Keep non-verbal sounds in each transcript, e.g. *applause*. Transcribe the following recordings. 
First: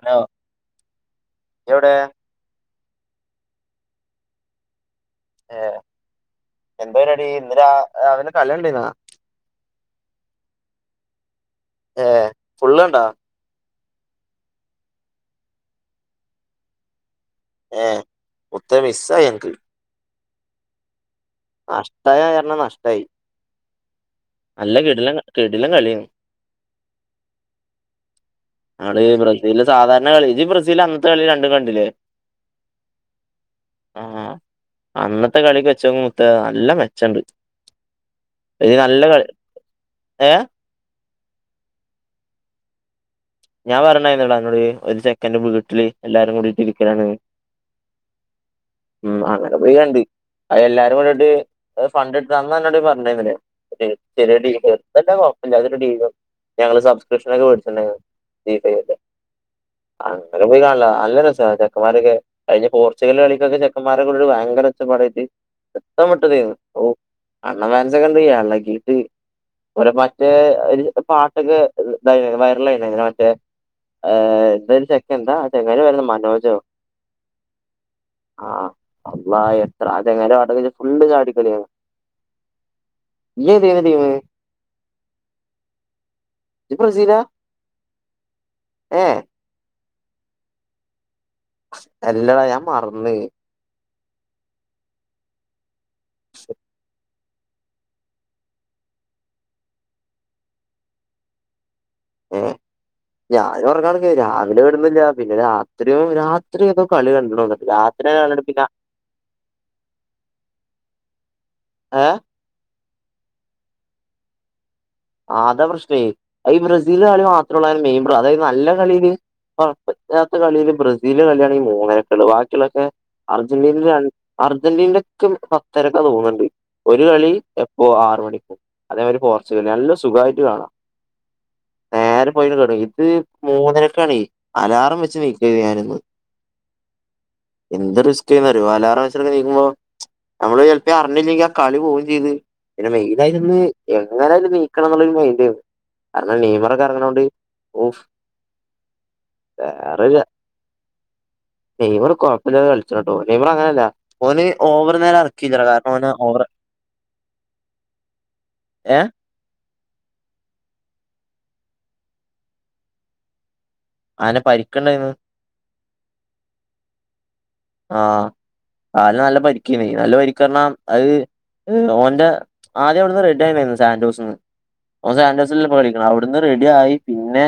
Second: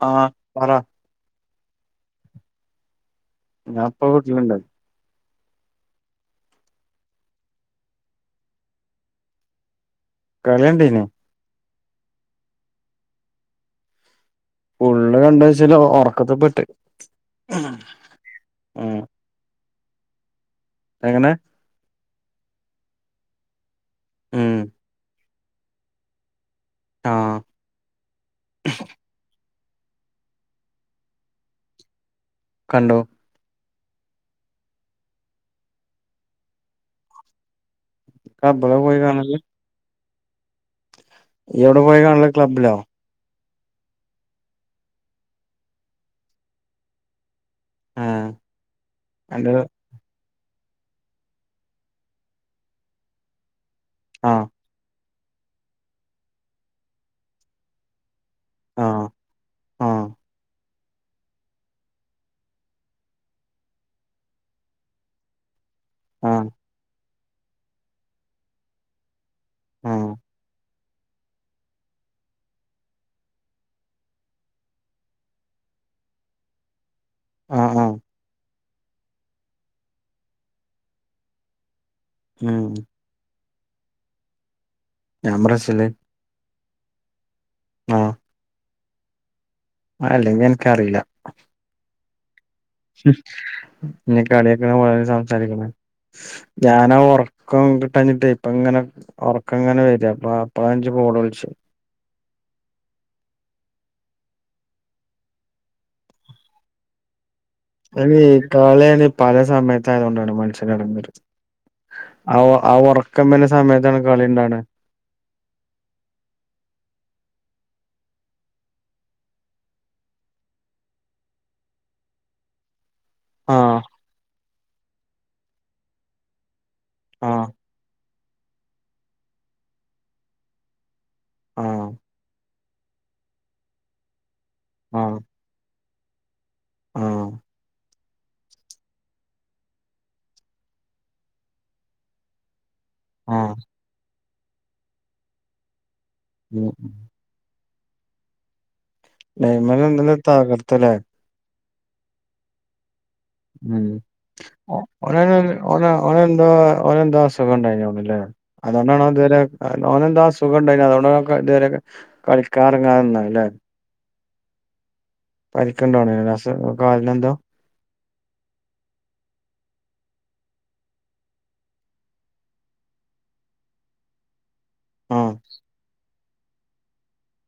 Hello ആ പറ എവിടെ ഞാഇപ്പ വീട്ടിലുണ്ട് ഏ എന്ത പരുവാടി ഇന്ന് രാവിലേ കളി കണ്ടേർന്ന കളിയണ്ടീനി ഏ ഫുള്ള് കണ്ടാ ഫുള്ള് കണ്ടാച്ചല് ഒറക്കത്തിപ്പെട്ട് ഏ ഉത്തമിസ്സായ് എനക്ക് എങ്ങനെ നഷ്ടായ കാരണം നഷ്ടായി ഉം നല്ല കിടിലം കിടിലം കളിയാരുന്ന് ആ ബ്രസീല് സാധാരണ കളി ഇത് ഈ ബ്രസീല് അന്നത്തെ കളി രണ്ടും കണ്ടില്ലേ കണ്ടു ആ അന്നത്തെ കളിക്ക് വെച്ച മുത്ത നല്ല മെച്ചണ്ട് ഒരു ക്ലബ്ബിലാ പോയ് നല്ല കളി കാണല് ഏ എവിടെ പോയി കാണല് ക്ലബ്ബിലോ ഞാൻ പറഞ്ഞായിന്നോളാ അന്നോട് ഒരു ചെക്കൻ്റെ വീട്ടില് എല്ലാരും കൂടിട്ട് ഇരിക്കലാണ്ന്ന് ആഹ് ഉം അന്റെ അങ്ങനെ പോയി കണ്ട് അ എല്ലാരും കൂടിട്ട് ഫണ്ട് എടുത്തന്നോട് പറഞ്ഞാരുന്നേ ചെറിയ ആഹ് *unintelligible* അതല്ല *unintelligible* *unintelligible* ഞങ്ങള് സബ്സ്ക്രിപ്ഷനൊക്കെ മേടിച്ചിട്ടുണ്ടായിരുന്നു *unintelligible* ആഹ് ആഹ് അങ്ങനെ പോയി കാണലാ നല്ല രസാ ചെക്കന്മാരൊക്കെ കഴിഞ്ഞ പോർച്ചുഗല്ല് കളിക്കൊക്കെ ചെക്കന്മാരെ കൂടീട്ട് ഭയങ്കര ഒച്ചപ്പാടായിട്ട് ആഹ് *unintelligible* *unintelligible* ഓ അണ്ണൻ ഫാൻസൊക്കെ എന്ത് ചെയ്യാ അണ്ണാക്കീട്ട് *unintelligible* ആഹ് മറ്റേ പാട്ടൊക്കെ ഇത് വൈറൽ ആയില്ലേ *unintelligible* എന്താ ചെക്കൻന്താ ചങ്ങായീടെ പേര് മനോജോ ആഹ് ആഹ് ആ അള്ളാ എത്ര അത് എങ്ങന *unintelligible* ഫുള്ള് ചാടിക്കളിയാ ഉം നീ ഏതാ ടീമ് ഞാൻ ബ്രസീല് ആ ഏ ആ അല്ലെങ്കി എനിക്കറിയില്ലാ എല്ലടാ *unintelligible* ഇനി കളിയക്കെ സംസാരിക്കണ ഞാനാ ഒറ ഒറക്കം കിട്ടാഞ്ഞിട്ടേ ഇപ്പ ഇങ്ങനെ ഒറക്കം ഇങ്ങനെ വരാ *unintelligible* *unintelligible* വിളിച്ചു ആ ഞാൻ ഒറങ്ങാണെങ്കി രാവിലെ കെടുന്നില്ലാ പിന്നെ രാത്രി രാത്രി ഏതോ കളി *unintelligible* കളി കണ്ടിട്ട് പിന്നെ കളിയാണ് പല സമയത്തായതോണ്ടാണ് മനുഷ്യൻ *unintelligible* ഏഹ് ആ ആ ഒറക്കം വരണ സമയത്താണ് കളിണ്ടാവണേ അതാ പ്രശ്നേ ഈ ബ്രസീല് കളി *unintelligible* മെയിൻ അതായത് നല്ല കളിയിനി ഇപ്പത്തെ കളിയില് ബ്രസീല് കളിയാണെങ്കി മൂന്നരക്കിളള് ബാക്കിയുള്ളൊതൊക്കെ അർജന്റീന ആഹ് ര അർജന്റീ *unintelligible* പത്തരക്കാന്ന് തോന്നണിണ്ട് ഒരു കളി ആഹ് എപ്പോ ആറ് മണിക്ക് അതേമാരി പോർച്ചുഗൽ നല്ല സുഖമായിട്ട് കാണാം ആഹ് നേരം *unintelligible* ഇത് മൂന്നരക്കാ കളി അലാറം ആഹ് വെച്ച് *unintelligible* ആഹ് എന്ത് റിസ്ക് ഒരു അലാറം വെച്ചൊക്കെ നിക്കുമ്പോ നമ്മള് ചിലപ്പോം അറിഞ്ഞില്ലെങ്കി ആ കളി പോവുകേം ചെയ്ത് *unintelligible* ആഹ് മെയിലായിരുന്ന് എങ്ങനേലും നീക്കണം എന്നുള്ളൊരു മൈൻഡാണ് *unintelligible* ഉം നെയ്റൊക്കെ ഇറങ്ങണോണ്ട് ഓഫ് ഡൈമൻ ഇന്നലെ തകർത്തല്ലേ നെയ്മറ് കൊഴപ്പില്ലാതെ കളിച്ച ഉം ഒ നേരം ഓന് ഇറക്കിയില്ലടാ കാരണം ഓന് ഓവർ ഓനെന്തോ ഓനെന്തോ അസുഖണ്ടായി ല്ലെ ഏ അതോണ്ടാണോ ഇതുവരെ *unintelligible* എന്താ അസുഖം ഉണ്ടായി അതുകൊണ്ടൊക്കെ ഇതുവരെെ കളിക്കാനിറങ്ങന്നാല്ലേ ആനെ പരിക്കണ്ടായിന്ന് *unintelligible* *unintelligible* ഓന്റെ ആദ്യം അവിടുന്ന് റെഡ്യിന ആായിരുന്നു സാന്ൻഡോസ്ന്ന് ഓ ആഹ് സാൻഡോസി കളിക്ക്ണത് ഇവിട്ന്ന് റെഡി ആയി പിന്നെ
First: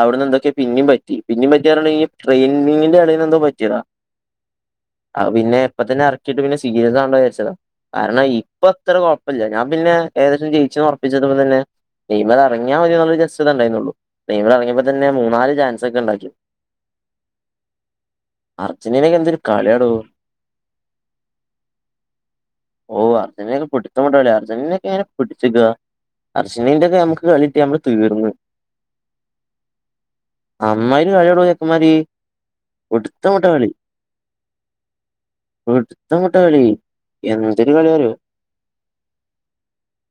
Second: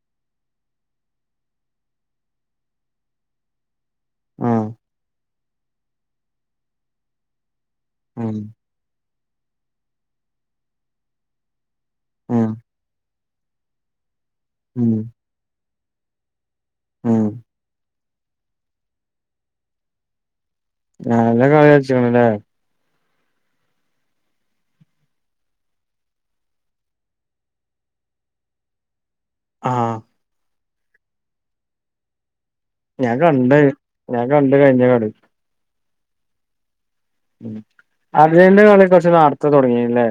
അവിടുന്ന് എന്തൊക്കെയ പിന്നും പറ്റി പിന്നും പറ്റി. ട്രെയിനിിന്റെ അടയിൽന്ന്ന്തോ പറ്റിയതാ ആഹ് ആ പിന്നെ എപ്പ തന്നെ ഇറക്കിയിട്ട് പിന്നെ സീരിയസ്ാണ്ടോ വിചരിച്ചതാ കാരണം ഉം ഇപ്പൊ അത്ര കുഴപ്പില്ല ഞാൻ പിന്നെ ഏകദേശം ജയിച്ച ഉറപ്പിച്ചത്പ്പോലെ തന്നെ ടീമിന് ഉം അറങ്ങിയ മതി ജസ്റ് ഇതേണ്ടയിരുന്നുള്ളു ടീമിന്ന് ഉം ഇറങ്ങിയപ്പതന്നെ മൂന്നാല് ചാൻസ് ഒക്കെ ഉണ്ടാക്കി ഉം അർജന്റീനക്ക് എന്തൊരു കളിയാടോ നല്ല കളി കളിച്ച്ക്ക് ണല്ലേ ഓ അർജന്റീന ഒക്കെ പിിടുത്തമിട്ട കളിയാണ് അർജൻ്റീന ഒക്കെ പിടിച്ച് നീക്കാ അർജന്റീന ഒക്കെ നമ്മുക്ക് കളിട്ട് നമ്മള് തീർന്നു ആഹ അമ്മാര് കഴിവുള്ള ചെക്കമാരി. ഞാൻ കണ്ട് ഞാൻ കണ്ട് കഴിഞ്ഞ കാട് പിടുത്തം വിട്ടകളി. ഉം അർജന്റീന കളി കുറച്ച് നേർത്തേ തുടങ്ങീന്ല്ലേ.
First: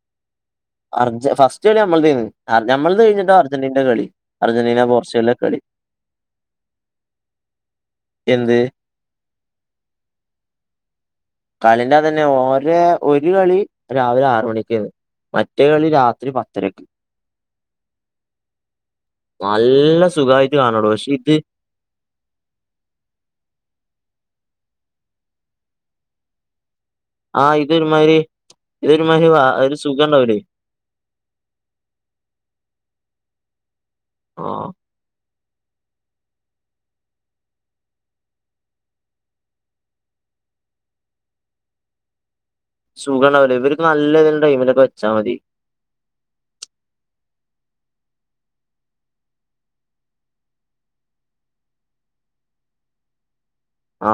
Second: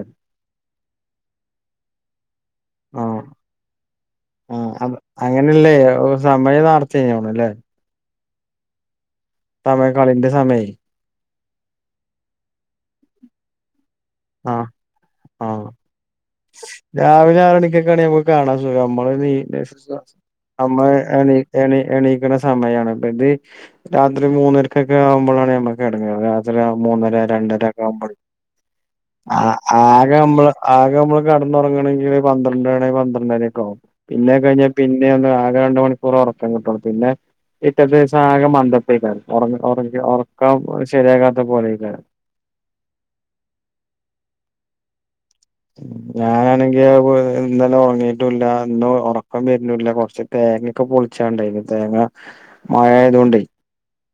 അർജ ഫസ്റ്റ് കളി നമ്മളേതേര്ന്നു അർജ നമ്മൾ ത ആഹ് കഴിഞ്ഞിട്ടാ അർജന്റ് ന്റെ കളി അർജൻ്റീന പോർച്ചുഗൽ ലെ കളി. അല്ലേ സമയം നാർത്തേന്നുതോണ് നല്ലെ. എന്ത്. സമയക്കളിന്റെ സമയെ. കളിന്റെ അത് തന്നെ ഓരെ ഒരു കളി രാവിലെ ആറ് ആഹ് മണിക്ക് ആണ് ആഹ് മറ്റേ കളി രാത്രി പത്തരക്ക്. *unintelligible* നമ്മക്ക് കാണാൻ സുഖാ ഞമ്മള് നല്ല *unintelligible* സുഖായിട്ട് കാണോടോ നമ്മള് പക്ഷെ ഇത് എണീ എണീ എണീക്ണ സമയാണ് ഇപ്പ ഇത് രാത്രി മൂന്നരക്ക് ക്കാവുമ്പാളാണ് നമ്മക്ക് എടങ്ങേറ് രാത്രി മൂന്നര, ആ രണ്ടര കാവുമ്പൾ ഇതൊരുമാതിരി ഇതൊരുമാതിരി വ ആ ഒരു സുഖം ആകെ ഉണ്ടാവൂലേ അമ്മള് ആകെ അമ്മള് കട്ന്നോറങ്ങണങ്കി പന്ത്രണ്ടണി പന്ത്രണ്ടരക്കെ ആവും പിന്നെ ആ കഴിഞ്ഞാ പിന്നെ ഒന്ന് ആകെ രണ്ട് മണിക്കൂറ് ഒർക്കം കിട്ടൊള്ളൂ പിന്നെ പിറ്റത്തെ ദിവസം ആകെ മന്ദപ്പേക്കാരം ഒർ ഒർ ഒർക്കം ശരിയാകാത്ത പോലെ യ്ക്കാരം *unintelligible* ഇവർക്ക് നല്ല ഏതേം ടൈമിലൊക്കെ വെച്ചാ മതി ഞാനാണെങ്കി ഇന്നലെ ഒർങ്ങിട്ടുല്ല ഇന്ന് ഒർക്കം വെര്നൂല്ല കോർച്ച് തേങ്ങൊക്കെ പൊൾ ച്ചാണ്ടായ്ന്നു തേങ്ങ മഴ ആയതുകൊണ്ടെ ആ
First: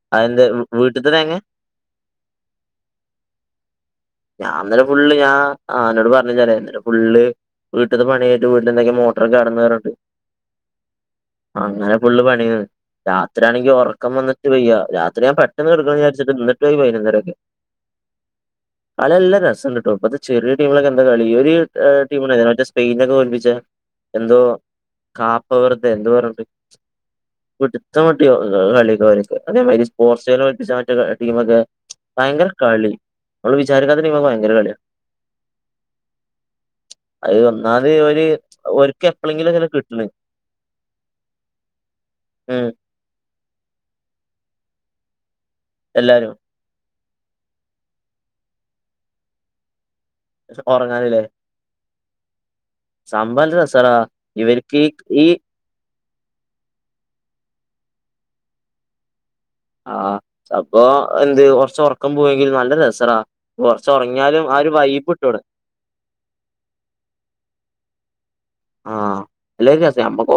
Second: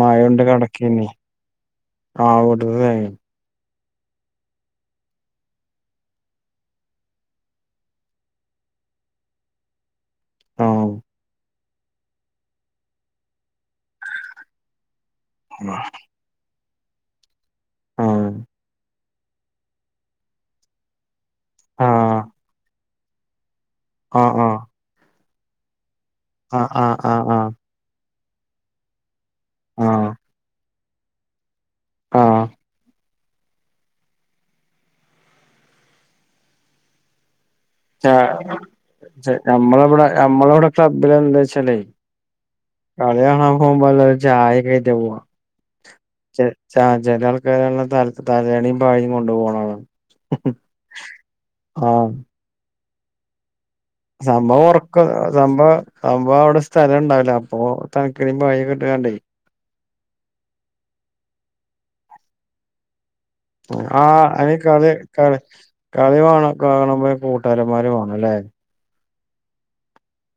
മഴെണ്ട് അതെന്താ കെടക്കെനി വീട്ടിത്തെ തേങ്ങ *unintelligible* ഞാ ഇന്നലെ ഫുള്ള് ഞാ അനോട് പർഞ്ഞില്ലല്ലേ ഇന്നട്ട് ഫുള്ള് വീട്ട്‌ത്തെ പണി കഴിഞ്ട്ട് വീട്ടിലെന്തെക്കെ മോട്ടറ് കേടന്നു പർഞ്ട്ട് ആഹ് അങ്ങനെ ഫുള്ള് പണെന്ന് രാത്രിയാണെങ്കി ഒർക്കം വന്ന്ട്ട് വെയ്യാ രാ ത്രി ഞാൻ പെട്ടെന്ന് കെടക്കെണംന്ന് വിചാരിച്ചിട്ട് ഇന്നട്ടും ആഴി പയ്നൊന്നരോക്കെ ആഹ് അതല്ല രസണ്ട്ട്ടൊ ഇപ്പത്തെ ചെറിയ ടീമ്നോക്കൊ എന്താക്കളി ഒര് ആഹ് ടീമ്നെ സ്പെയ്നെ തോൽപ്പിച്ചെ ആഹ് ആഹ് കാപ്പ വെർതെ എന്തോ പർഞ്ട്ട് ആഹ് ആഹ് ആഹ് പ്ട്ത്തമി *unintelligible* അതെ മയ്രി ആഹ് സ്പ്പോർച്ച് കല്ല് *unintelligible* ഭയങ്കര കളി വി വിചാരിക്കാത്ത ടീമോക്കെ ഭയങ്കര കള്ള്യ അഹ് ച്ച നമ്മളെ കിട്ട്ണ്. ഇബടെ നമ്മളെ ഇബടെ ക്ളബില്ല് എന്തോയ്ച്ചാല്ലേ ഉം കളി കാണാൻ പോവുമ്പോ എല്ലാരും ചായക്കെയ്റ്റാ പോവാ എല്ലാരും *unintelligible* ചെല ആൾക്കാരാണ് തല തലയണിം പായിം കൊണ്ട് പോണഹ് ഒർങ്ങാന്ലെ ആഹ് സംഭവം നല്ലരസാ സംഭവം ഒറക്ക സംഭവ സംഭവ അവിടെ സ്ഥലം ണ്ടാവ് ല അപ്പൊ തൺകനിം പായിം കെ ട്ടാണ്ടേ ആഹ് അപ്പോ എന്ത് കൊർച് ഒർക്കം പോയെങ്കിൽ നല്ല രസറാ ആഹ് അന് കളി കള അവിടെ കളി വാണ കാണണ കൂട്ടാരന്മാരു ആലേ ആഹ് ല്ല ഒരു രസ യമ്മക്കൊ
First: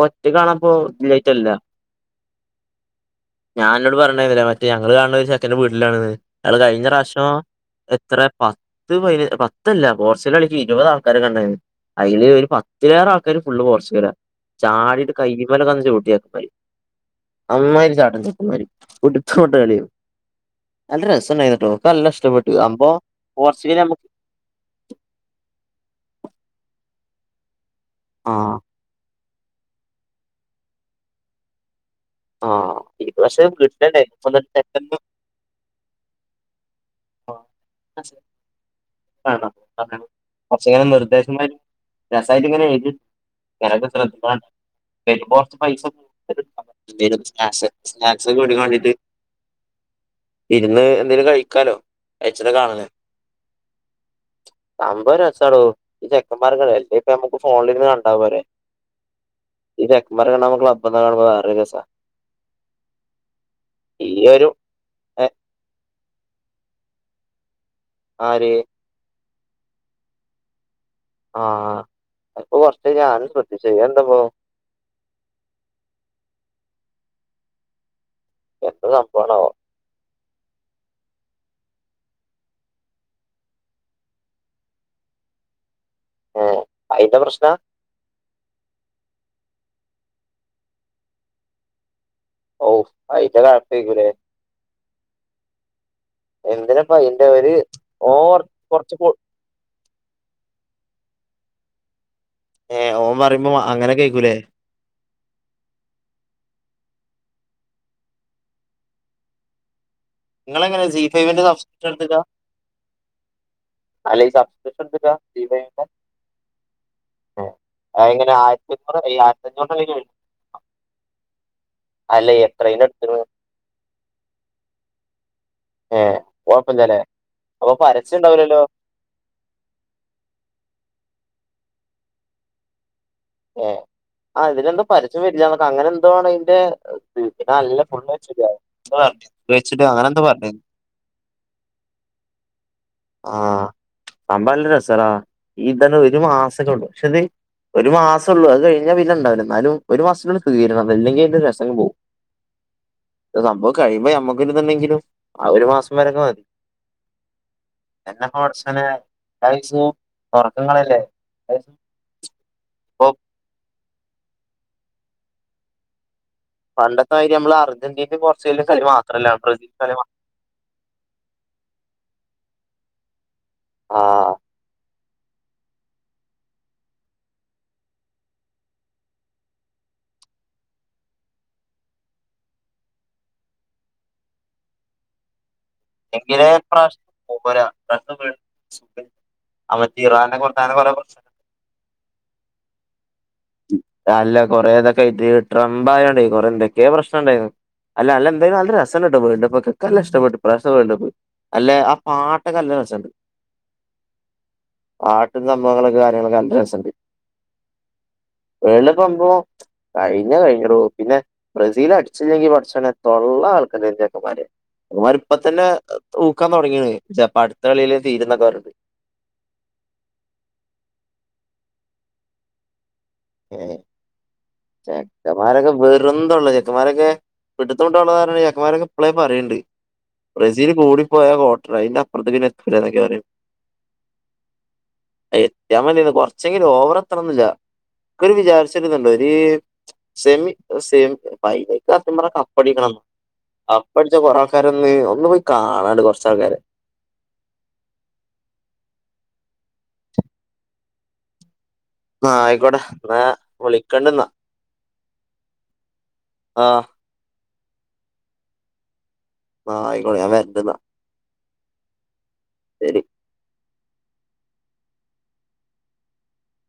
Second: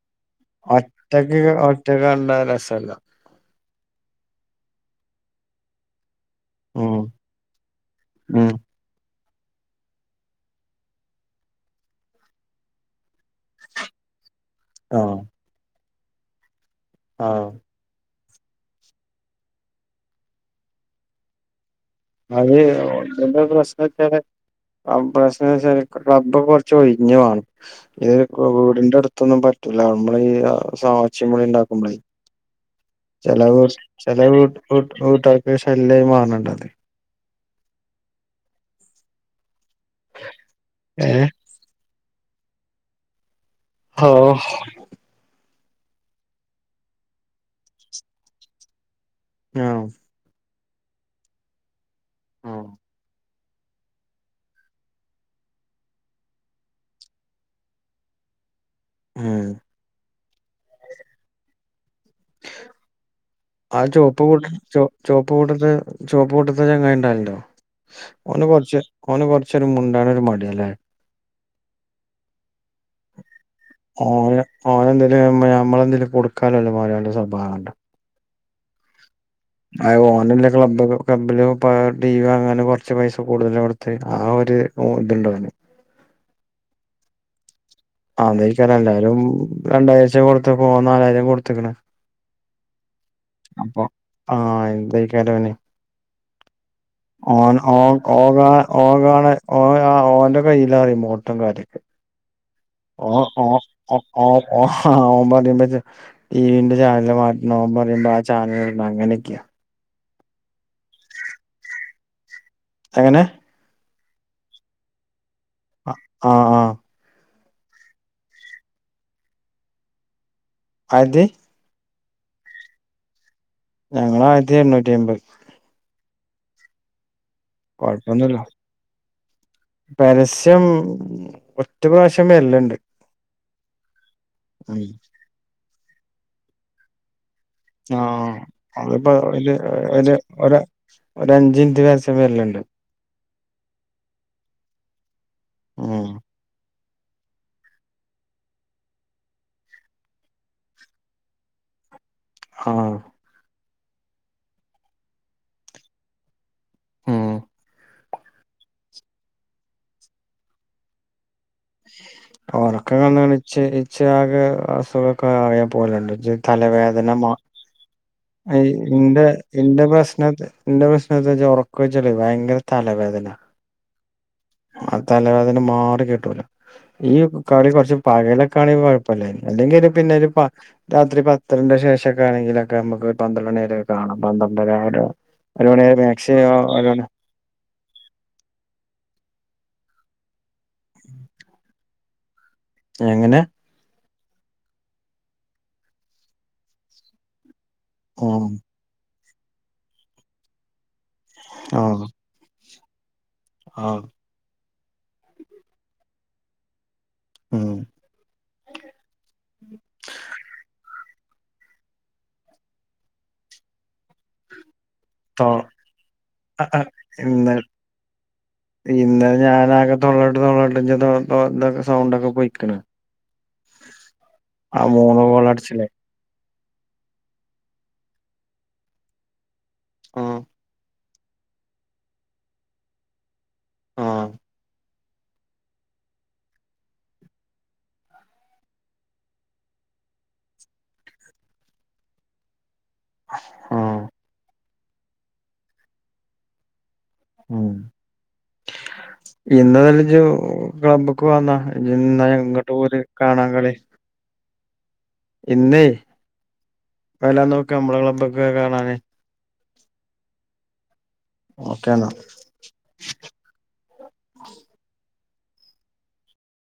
ഒറ്റക്ക് ഒറ്റക്ക് കണ്ട രസല്ല ഞാൻ അന്നോട് പറഞ് *unintelligible* മറ്റ് ഞങ്ങള് കാൺണെ ഒരു ചെക്കന്റെ വീട്ടിലാണ്ന്ന് അയാൾ കഴിഞ്ഞ ഉം റാശ്യം എത്ര ഉം പത്ത് പയ് പത്തല്ല പോർച്ചുഗൽ കളിക്ക് ഇരുപത് ആൾക്കാരന്നെ ണ്ടായിന്നു അയില് ഒരു പത്തിലേറെം ആൾക്കാര് ഫുള്ള് പോർച്ചുഗലാ. ചാടിട്ട് ആഹ് കയ്യ്മല കന്ന് ചൗട്ടി *unintelligible* ആഹ് അമ്മായിരി ചാട്ടൻ ച *unintelligible* എന്ത്ര് രസംണ്ടായിന്ന് ട്ടോ *unintelligible* *unintelligible* നമ്മക്ക് ഇത് കൊ ആഹ് വീടിന്റെ അടു ത്തോന്നും പറ്റുല്ല അമ്മളീ സാ ച്ചിം വിളി ണ്ടാക്കുമ്പളേ ആഹ് ഇത് ചില പക്ഷെ വീട്ടിലുണ്ടായിരുന്നു ഇപ്പൊ എന്നിട്ട് പെട്ടെന്ന് ചിലവീട്ടർക്ക് ശല്യമായി മാറണ്ടത് ആണ കുച്ചങ്ങനെ ഏഹ് നിർദ്ദേശമായി രസമായിട്ട ഇങ്ങനെ എഴുക്ക് ആഹ് ശ്രദ്ധിക്കെോ പൈസ സ്നാക്സ് ഒക്കെ എടാൻ വണ്ടിട്ട് ആഹ ഇരുന്ന് എന്തേിലും കഴിക്കാലോ കഴിച്ചിട്ട കാണുന്ന സംഭവം രസാടോ ഈ ചെക്കൻമാർഗ അല്ലേ ഇപ്പ നമുക്ക് ഫോണിലിരുന്ന് കണ്ടാവ പോരെേ ഉം ഇതക്ക് മരക നമക്കള ബന്താ കാണ്പ അദസ ആ ചുവപ്പ് കൂട്ട ചുവപ്പ് ഏഹ് കൂട്ടട്ട ചുവപ്പ് കൂട്ടത്ത ഞാൻ കഴിണ്ടല്ലോ ഓ ആര് കൊറച്ച് ഓന് കൊറച്ചൊരു മുണ്ടണ ഒരു മടില്ലേ ആഹ അപ്പൊ കുറച്ച് ഞാനും- ശ്രദ്ധിച്ചു ഇതെന്താപ്പോ ഓന് ഓന എന്തേലും ഞമ്മളെന്തേലും കൊടുക്കാലല്ലോ ഒരയാളുടെ സ്വഭാവം ഉണ്ടോ എന്ത് സംഭവാണാവോ ഓനെ അല്ലേ ക്ലബ്ബ ക്ലബ്ബിൽ പാർട്ടി ടി വി വാങ്ങാൻ കുറച്ച് പൈസ കൂടുതലും എടുത്ത് ആ ഒരു ഇതുണ്ടാവാണ് ആ അയിന്റെ പ്രശ്നാ? ആതിക്കാര എല്ലാരും രണ്ടാഴച കൊടുത്ത പോവാ നാലായിരം കൊടുത്തക്കണ് ഓ അയിട്ട കാ ആത്തക്കറേ എന്തിനപ്പ അയിന്റെ ഓ ഒരു ഓ ഓ ഓവർ ഓ കൊറച്ച് കൂ ഓ ആ ഓന്റെ കയ്യിലാ റിമോട്ടും കാര്യൊക്കെ ഏ ഓ ഓൻ ഓ പറയുമ്പോ മ- അങ്ങനെ ഓ കേക്കൂലേ ഓ പറയുമ്പോ ടി വിന്റെ ചാനല് മാറ്റ പറയുമ്പോ ആ ചാനൽ അങ്ങനെയൊക്കെയാ നിങ്ങ എങ്ങനെയാ സി ഫൈവിന്റെ എടുട്ടാ എങ്ങനെ? അല്ലസാഫണ്ട്ക്ക ആഹ ആഹ! എങ്ങനെ ആയിരത്തിഞ്ഞൂറ് ആയിരത്തി അഞ്ഞൂറിിലുംല്ല അത അല്ല എത്രന എടുത്ത? ഞങ്ങള ആയിരത്തി എണ്ണൂറ്റി അമ്പത് ഏ് ഓപ്പൻ തല കൊഴപ്പൊന്നല്ലോ പരസ്യം ഒറ്റ പ്രാവശ്യം വരലിണ്ട് ഏ ആ ഇതിനലെന്താ പരസ്യം വരില്ലക്കെ അങ്ങനെ എന്തോാണ് അതിന്റെ- ആഹ നമ്മളപ്പോ ഫുള്ള് എച്ച് ഡി അങ്ങനെ എന്തോ പറഞ്ഞ് ഒരു അഞ്ചച് വച്ച വരലിണ്ട് ആഹ സംഭവല്ലല്ലസാറാ ഈ ഇതന്നെ ഉം ഒരു മാസക്ക ഉണ്ട് പക്ഷെ ഇത് ഒരു മാസം ഉള്ളൂ അത് കഴിഞ്ഞാൽ വിലണ്ടാവില്ല എന്നാലും ഒരു മാസത്തിലുള്ള സ്ുീകരണം അല്ലെങ്കിൽ അതിന്റെ രസംഗം പോകവും ആഹ സംഭ കഴിയുമ്പോ നമ്മക്കുണ്ടെങ്കിലും ആ ഒരു മാസം വരൊക്കെ മതി ഉം എന്നെ കൊച്ചനെ കൈസും ഉറക്കങ്ങളല്ലേ റക്കെ കണച്ച ഇച്ച ആകെ അസുഖൊക്കെ അറിയാൻ പോലണ്ട് തലവേദന പണ്ടത്തെ മാ മാതിരി നമ്മള് അർജന്റീനയും പോർച്ചുഗലും കളി ന്റെ മാത്രല്ല ബ്രസീൽ എന്റെ കളി പ്രശ്ന എന്റെ പ്രശ്നത്തെ വെച്ച ഉറക്ക വെച്ചളേ ഭയങ്കര പത്തല്ല വദല്ല ആഹ ആ തലവേദന് മാറി കിട്ടൂലോ ഈക്കളി കുറച്ചച്ച് പകലൊക്കെ ആങ്ക കുഴപ്പമില്ല അല്ലെങ്ക പിന്നെ ഒരു രാത്രി പത്തിണ്ട ശേഷമ ഒക്കെ ആണെങ്കിലൊക്കെ നമുക്ക് ഒരു പന്ത്രണ്ട്ണ നേര കാണാം പന്ത്രണ്ടര ഒരു മണി വരെ എനെ മാക്സിമം ഒരു മണി പ്രാവശനം രറ്റ ഇറാനെ കുറച്ച് പറ പ്ര *unintelligible* അങ്ങനെ അല്ല കൊറേതൊക്കെ ഇട്ട് ട്രംപായണ്ട കൊറെേ എന്തൊക്കെയെ പ്രശ്നംുണ്ടായിരുന്നു അല്ല അല്ല ആഹ് എന്തായാലും അത് രസന ഇട്ട പോയിണ്ടണ്ട്പ്പൊ കക്കല്ല ഇഷ്ടപ്പെട്ട് പ്രസണ്ടണ്ട് പോയി അല്ലെ ആ പാട്ടൊക്കെ അല്ല വെച്ചണ്ട് ആഹ ആാട്ടും സംഭവങ്ങളൊക്കെ കാര്യങ്ങളൊക്കെ നല്ല രസമുണ്ട് ആഹ വെള്ളമ്പോ കഴിഞ്ഞ കഴിഞ്ഞറ പിന്നെ ബ്രസീൽ അടിച്ചെങ്കി പഠക്ഷനെ തൊള്ള ആൾക്കാക്കമാര് അമാര്പ്പ തന്നെ ഊക്കാൻ ആഹ് തുടങ്ങിയ ആഹ് ചപ്പോ അടുത്ത കളിയിയില് തീരുന്നൊക്കെ വരുണ്ട് ഇന്ന ഞാനാകെ തൊള്ളോട്ട് തൊള്ളോട്ട്ഞ്ച ഇൊക്കെ സൗണ്ടൊക്കെ പൊയിക്കണ ഏ ചെക്കമാരൊക്കെ ഗോളടിച്ചില്ലേ വെറുംതള്ള ചെ ചക്കന്മാരൊക്കെ പിട്ടത്തിട്ടള്ളതാരണ ചക്കന്മാരൊക്കെ ഇളേ പറയുന്നുണ്ട് ബ്രസീൽ കൂടി ോട്ടറ ഇാപ്പറത്തക്കെ എ കേെവ ആഹ് എത്തിയാാൻ മതിന്ന് കൊറച്ചെങ്കിലും ഓവർ എത്തണംെന്നില്ല വിചാരിച്ചരുതുണ്ടോര് സെമി സെമ പൈക്ക് അത്യം പറ കപ്പടിക്കണംെന്ന അപ്പഴച്ചാ കൊറ ആൾക്കാര ഒന്ന് ഒന്ന്ു പോയി കാണാണ്ട് കൊറച്ചാൾക്കാര് ഉ ഇന്നതല ജ ക്ലബക്ക് വന്നാ ന്നാ ആയിക്കോട്ടെ ങ്ങോട്ട് ൂര് ന്നാ കാണാ കളി വിളിക്കണ്ട്ന്നാ ഇന്ന്േ ആഹ് വല്ല നോക്കി നമ്മള ക്ലബ്ബ ഒക്കെ കാണാന് ന്നാ ആയിക്കോട്ടെ ഞാൻ വരണ്ട്ന്നാ ഓക്കേെന്നാ ശരി ഉ *unintelligible*